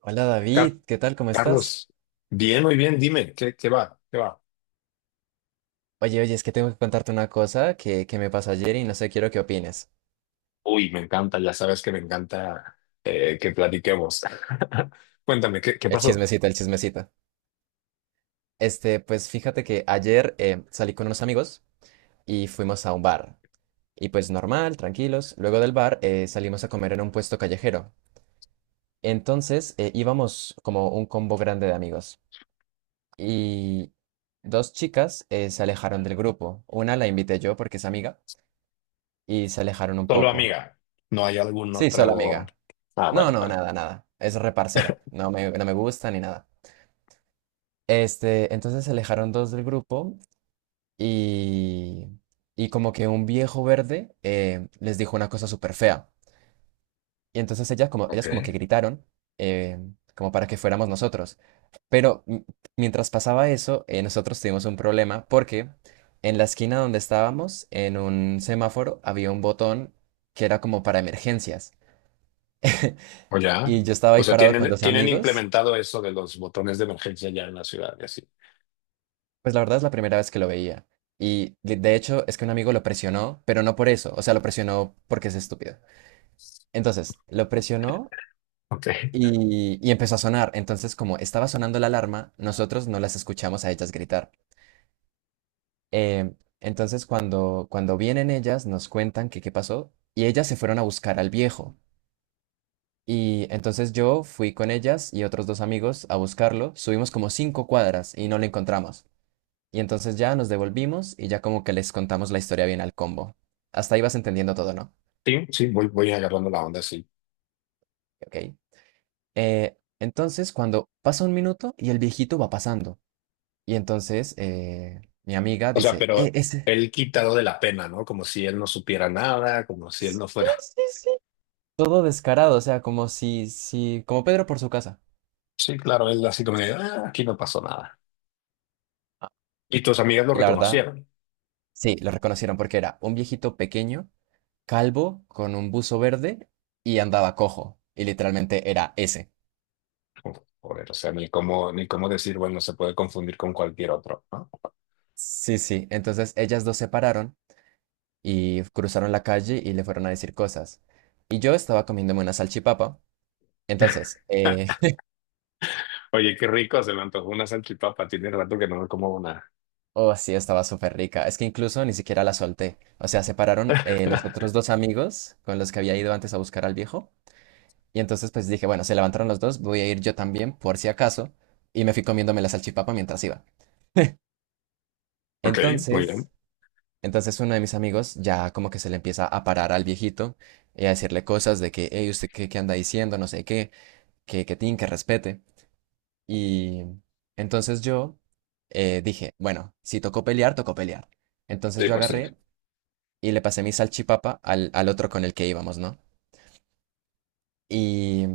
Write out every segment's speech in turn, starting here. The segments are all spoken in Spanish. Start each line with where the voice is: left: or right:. right: Hola
left: Ca-
right: David, ¿qué tal? ¿Cómo estás?
left: Carlos, bien, muy bien, dime, ¿qué va? ¿Qué va?
right: Oye, oye, es que tengo que contarte una cosa que me pasó ayer y no sé, quiero que opines.
left: Uy, me encanta, ya sabes que me encanta, que platiquemos. Cuéntame, ¿qué
right: El
left: pasó?
right: chismecito, el chismecito. Este, pues fíjate que ayer salí con unos amigos y fuimos a un bar. Y pues normal, tranquilos. Luego del bar salimos a comer en un puesto callejero. Entonces íbamos como un combo grande de amigos. Y dos chicas se alejaron del grupo. Una la invité yo porque es amiga y se alejaron un
left: Solo
right: poco.
left: amiga, ¿no hay algún
right: Sí, solo
left: otro?
right: amiga.
left: Ah,
right: No,
left: bueno,
right: no,
left: bueno,
right: nada, nada. Es reparcera. No me gusta ni nada. Este, entonces se alejaron dos del grupo y, y como que un viejo verde les dijo una cosa súper fea. Y entonces ellas como que
left: ok.
right: gritaron eh, como para que fuéramos nosotros. Pero mientras pasaba eso, nosotros tuvimos un problema porque en la esquina donde estábamos, en un semáforo, había un botón que era como para emergencias.
left: ¿O ya?
right: Y yo estaba
left: O
right: ahí
left: sea,
right: parado con
left: tienen,
right: dos
left: tienen
right: amigos.
left: implementado eso de los botones de emergencia ya en la ciudad y así.
right: Pues la verdad es la primera vez que lo veía. Y de hecho es que un amigo lo presionó, pero no por eso. O sea, lo presionó porque es estúpido. Entonces, lo presionó
left: Ok.
right: y empezó a sonar. Entonces, como estaba sonando la alarma, nosotros no las escuchamos a ellas gritar. Eh, entonces, cuando vienen ellas, nos cuentan que qué pasó y ellas se fueron a buscar al viejo. Y entonces yo fui con ellas y otros dos amigos a buscarlo. Subimos como 5 cuadras y no lo encontramos. Y entonces ya nos devolvimos y ya como que les contamos la historia bien al combo. Hasta ahí vas entendiendo todo, ¿no?
left: Sí, sí, voy agarrando la onda, sí.
right: Ok. Entonces, cuando pasa un minuto y el viejito va pasando. Y entonces mi amiga
left: O sea,
right: dice,
left: pero
right: ese...
left: él quitado de la pena, ¿no? Como si él no supiera nada, como si él
right: Sí,
left: no fuera.
right: sí, sí. Todo descarado, o sea, como si, como Pedro por su casa.
left: Sí, claro, él así como de, "Ah, aquí no pasó nada.
right: Ah,
left: Y tus amigas lo
right: y la verdad,
left: reconocieron.
right: sí, lo reconocieron porque era un viejito pequeño, calvo, con un buzo verde y andaba cojo. Y literalmente era ese.
left: Uf, joder, o sea, ni cómo decir, bueno, se puede confundir con cualquier otro, ¿no?
right: Sí, sí. Entonces ellas dos se pararon y cruzaron la calle y le fueron a decir cosas. Y yo estaba comiéndome una salchipapa. Entonces,
left: Oye, qué rico, se me antojó una salchipapa. Tiene rato que no me como una.
right: oh, sí, estaba súper rica. Es que incluso ni siquiera la solté. O sea, separaron los otros dos amigos con los que había ido antes a buscar al viejo. Y entonces, pues dije, bueno, se levantaron los dos, voy a ir yo también, por si acaso. Y me fui comiéndome la salchipapa mientras iba.
left: Ok, muy
right: Entonces,
left: bien.
right: entonces, uno de mis amigos ya como que se le empieza a parar al viejito y a decirle cosas de que, hey, ¿usted qué anda diciendo? No sé qué, que tin, que respete. Y entonces yo dije, bueno, si tocó pelear, tocó pelear. Entonces
left: Sí,
right: yo
left: pues sí.
right: agarré y le pasé mi salchipapa al, al otro con el que íbamos, ¿no? Y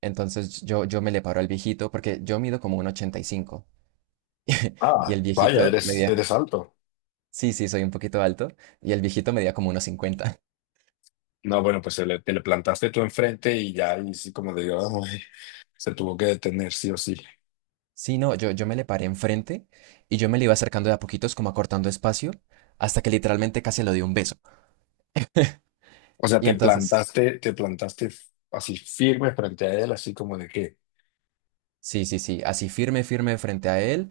right: entonces yo me le paro al viejito porque yo mido como un ochenta y cinco y
left: Ah,
right: el
left: vaya,
right: viejito
left: eres,
right: medía,
left: eres alto.
right: sí, sí, soy un poquito alto. Y el viejito medía como unos cincuenta.
left: No, bueno, pues te le plantaste tú enfrente y ya, y sí, como digo, ay, se tuvo que detener, sí o sí.
right: Sí, no, yo me le paré enfrente y yo me le iba acercando de a poquitos, como acortando espacio, hasta que literalmente casi le di un beso.
left: O sea,
right: Y
left: te
right: entonces,
left: plantaste, te plantaste así firme frente a él, así como de qué.
right: sí, sí, sí, así firme, firme frente a él,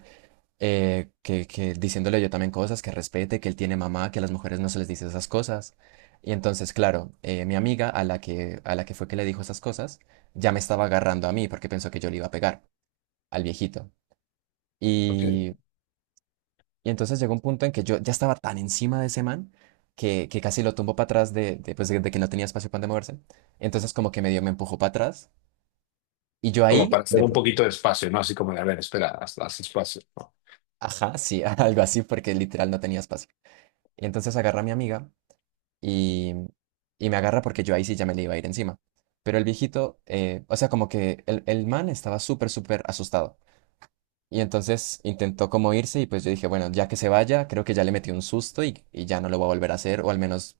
right: que diciéndole yo también cosas, que respete, que él tiene mamá, que a las mujeres no se les dice esas cosas. Y entonces, claro, mi amiga a la que fue que le dijo esas cosas, ya me estaba agarrando a mí porque pensó que yo le iba a pegar al viejito.
left: Ok.
right: Y, y entonces llegó un punto en que yo ya estaba tan encima de ese man que casi lo tumbó para atrás pues, de que no tenía espacio para donde moverse. Entonces como que medio me empujó para atrás. Y yo
left: Como para
right: ahí,
left: hacer un poquito de espacio, ¿no? Así como de, a ver, espera, haz espacio, ¿no?
right: ajá, sí, algo así, porque literal no tenía espacio. Y entonces agarra a mi amiga y, y me agarra porque yo ahí sí ya me le iba a ir encima. Pero el viejito, o sea, como que el man estaba súper, súper asustado. Y entonces intentó como irse y pues yo dije, bueno, ya que se vaya, creo que ya le metí un susto y ya no lo voy a volver a hacer, o al menos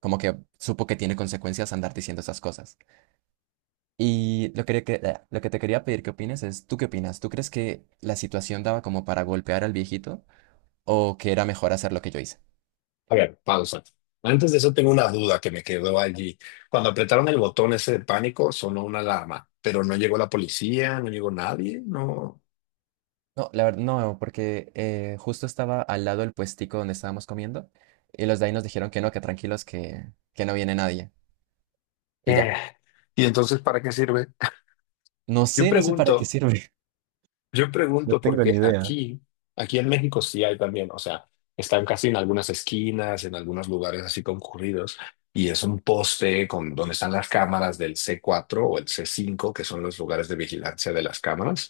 right: como que supo que tiene consecuencias andar diciendo esas cosas. Y lo que lo que te quería pedir que opines es, ¿tú qué opinas? ¿Tú crees que la situación daba como para golpear al viejito o que era mejor hacer lo que yo hice?
left: A ver, pausa. Antes de eso tengo una duda que me quedó allí. Cuando apretaron el botón ese de pánico, sonó una alarma, pero no llegó la policía, no llegó nadie, no.
right: No, la verdad, no, porque justo estaba al lado del puestico donde estábamos comiendo y los de ahí nos dijeron que no, que tranquilos, que no viene nadie. Y
left: Eh.
right: ya.
left: ¿Y entonces para qué sirve?
right: No
left: Yo
right: sé, no sé para qué
left: pregunto,
right: sirve.
left: Yo
right: No
left: pregunto
right: tengo
left: porque
right: ni idea.
left: aquí en México sí hay también, o sea, están casi en algunas esquinas, en algunos lugares así concurridos, y es un poste con donde están las cámaras del C4 o el C5, que son los lugares de vigilancia de las cámaras,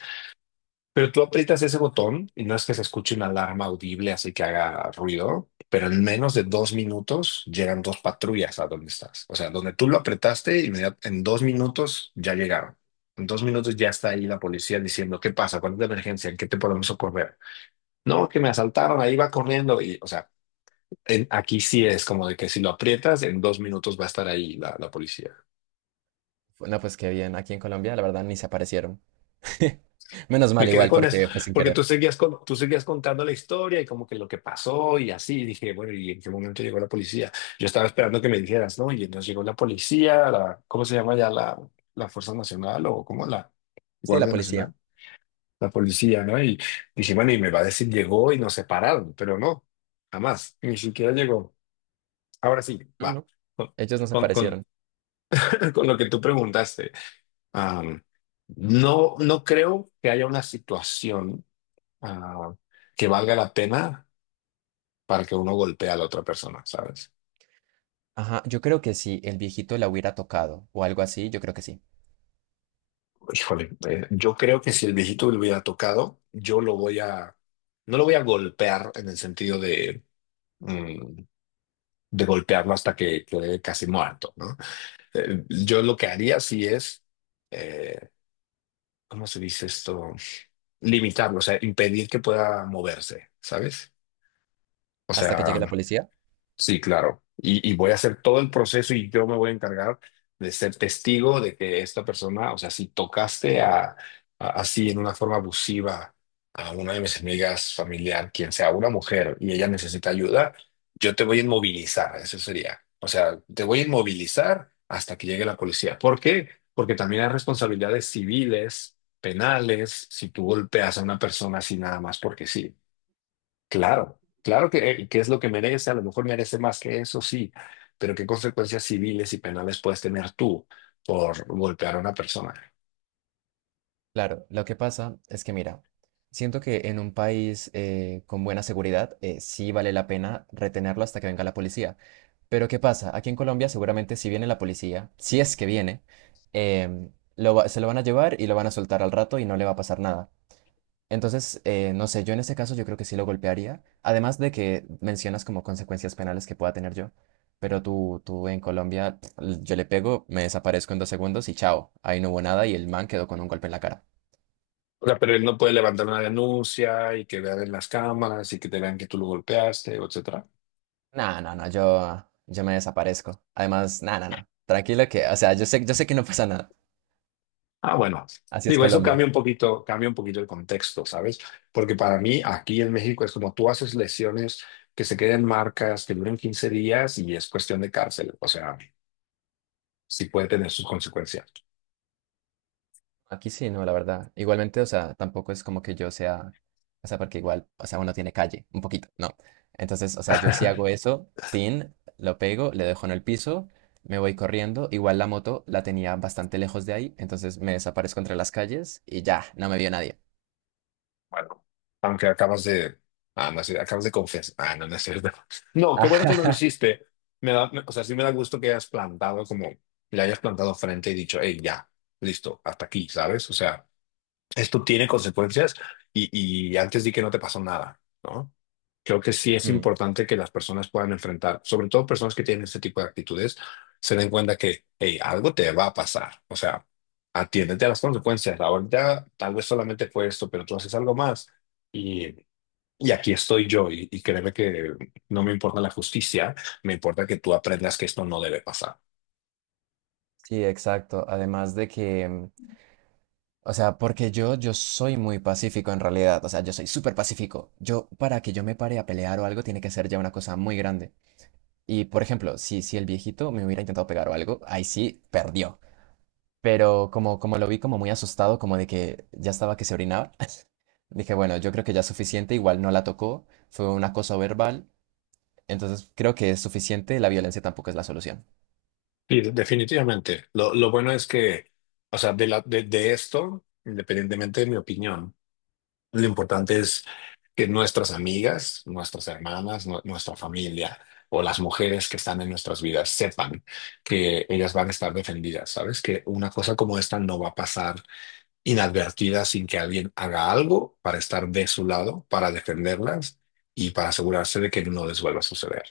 left: pero tú aprietas ese botón y no es que se escuche una alarma audible así que haga ruido, pero en menos de 2 minutos llegan dos patrullas a donde estás. O sea, donde tú lo apretaste, en 2 minutos ya llegaron. En 2 minutos ya está ahí la policía diciendo, ¿qué pasa? ¿Cuál es la emergencia? ¿En qué te podemos socorrer? No, que me asaltaron, ahí va corriendo. Y, o sea, aquí sí es como de que si lo aprietas, en 2 minutos va a estar ahí la policía.
right: No, pues qué bien, aquí en Colombia la verdad ni se aparecieron. Menos mal
left: Me quedé
right: igual
left: con esto,
right: porque fue sin
left: porque
right: querer.
left: tú seguías, tú seguías contando la historia y como que lo que pasó y así. Y dije, bueno, ¿y en qué momento llegó la policía? Yo estaba esperando que me dijeras, ¿no? Y entonces llegó la policía, la, ¿cómo se llama ya? La, la Fuerza Nacional o cómo la
right: Sí, la
left: Guardia
right: policía.
left: Nacional, la policía, ¿no? Y dije, bueno, y me va a decir, llegó y nos separaron, pero no, jamás, ni siquiera llegó. Ahora sí,
right: No,
left: va,
right: no. Ellos no se
left: con, con, con-
right: aparecieron.
left: con lo que tú preguntaste. Am, no, no creo que haya una situación ah, que valga la pena para que uno golpee a la otra persona, ¿sabes?
right: Ajá, yo creo que si el viejito la hubiera tocado o algo así, yo creo que sí.
left: Híjole, yo creo que si el viejito le hubiera tocado, yo lo voy a, no lo voy a golpear en el sentido de, mm, de golpearlo hasta que quede casi muerto, ¿no? Yo lo que haría sí es, eh, ¿cómo se dice esto? Limitarlo, o sea, impedir que pueda moverse, ¿sabes? O
right: Hasta que llegue
left: sea,
right: la policía.
left: sí, claro. Y voy a hacer todo el proceso y yo me voy a encargar de ser testigo de que esta persona, o sea, si tocaste a, así en una forma abusiva a una de mis amigas familiar, quien sea una mujer y ella necesita ayuda, yo te voy a inmovilizar, eso sería. O sea, te voy a inmovilizar hasta que llegue la policía. ¿Por qué? Porque también hay responsabilidades civiles, penales, si tú golpeas a una persona así nada más porque sí. Claro, claro que es lo que merece, a lo mejor merece más que eso, sí, pero ¿qué consecuencias civiles y penales puedes tener tú por golpear a una persona?
right: Claro, lo que pasa es que mira, siento que en un país con buena seguridad sí vale la pena retenerlo hasta que venga la policía. Pero ¿qué pasa? Aquí en Colombia seguramente si viene la policía, si es que viene, em, se lo van a llevar y lo van a soltar al rato y no le va a pasar nada. Entonces, no sé, yo en ese caso yo creo que sí lo golpearía, además de que mencionas como consecuencias penales que pueda tener yo, pero tú en Colombia, yo le pego, me desaparezco en 2 segundos y chao, ahí no hubo nada y el man quedó con un golpe en la cara.
left: O sea, pero él no puede levantar una denuncia y que vean en las cámaras y que te vean que tú lo golpeaste, etcétera.
right: No, no, no, yo me desaparezco. Además, no, no, no, tranquilo que, o sea, yo sé que no pasa nada.
left: Ah, bueno,
right: Así es
left: digo, eso
right: Colombia.
left: cambia un poquito el contexto, ¿sabes? Porque para mí aquí en México es como tú haces lesiones que se queden marcas, que duren 15 días y es cuestión de cárcel, o sea, sí puede tener sus consecuencias.
right: Aquí sí, no, la verdad. Igualmente, o sea, tampoco es como que yo sea, o sea, porque igual, o sea, uno tiene calle, un poquito, ¿no? Entonces, o sea, yo sí hago eso, tin, lo pego, le dejo en el piso, me voy corriendo. Igual la moto la tenía bastante lejos de ahí, entonces me desaparezco entre las calles y ya, no me vio nadie.
left: Bueno, aunque acabas de. Ah, no, sí, acabas de confesar. Ah, no, no es cierto. No, qué bueno que
right: Ah,
left: no lo hiciste. O sea, sí me da gusto que hayas plantado como. Le hayas plantado frente y dicho, hey, ya, listo, hasta aquí, ¿sabes? O sea, esto tiene consecuencias y antes di que no te pasó nada, ¿no? Creo que sí es
right: mm,
left: importante que las personas puedan enfrentar, sobre todo personas que tienen este tipo de actitudes, se den cuenta que, hey, algo te va a pasar. O sea, atiéndete a las consecuencias. Ahorita tal vez solamente fue esto, pero tú haces algo más y, y aquí estoy yo. Y créeme que no me importa la justicia, me importa que tú aprendas que esto no debe pasar.
right: sí, exacto. Además de que, o sea, porque yo soy muy pacífico en realidad, o sea, yo, soy súper pacífico. Yo, para que yo me pare a pelear o algo, tiene que ser ya una cosa muy grande. Y por ejemplo, si el viejito me hubiera intentado pegar o algo, ahí sí perdió. Pero como lo vi como muy asustado, como de que ya estaba que se orinaba, dije, bueno, yo creo que ya es suficiente, igual no la tocó, fue un acoso verbal, entonces creo que es suficiente, la violencia tampoco es la solución.
left: Sí, definitivamente. Lo bueno es que, o sea, de esto, independientemente de mi opinión, lo importante es que nuestras amigas, nuestras hermanas, nuestra familia o las mujeres que están en nuestras vidas sepan que ellas van a estar defendidas, ¿sabes? Que una cosa como esta no va a pasar inadvertida sin que alguien haga algo para estar de su lado, para defenderlas y para asegurarse de que no les vuelva a suceder.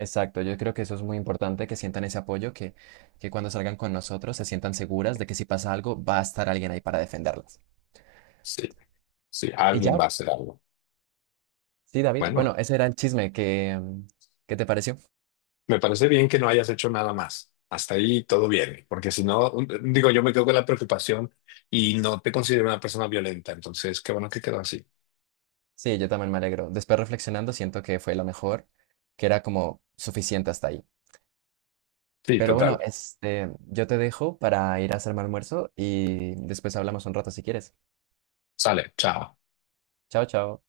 right: Exacto, yo creo que eso es muy importante, que sientan ese apoyo, que cuando salgan con nosotros se sientan seguras de que si pasa algo va a estar alguien ahí para defenderlas.
left: Sí, sí,
right: Y
left: alguien va
right: ya,
left: a hacer algo.
right: sí, David, bueno,
left: Bueno.
right: ese era el chisme que. ¿Qué te pareció?
left: Me parece bien que no hayas hecho nada más. Hasta ahí todo bien, porque si no, digo, yo me quedo con la preocupación y no te considero una persona violenta, entonces qué bueno que quedó así.
right: Sí, yo también me alegro. Después reflexionando, siento que fue lo mejor, que era como suficiente hasta ahí.
left: Sí,
right: Pero
left: total.
right: bueno, este, yo te dejo para ir a hacerme almuerzo y después hablamos un rato si quieres.
left: Sale, chao.
right: Chao, chao.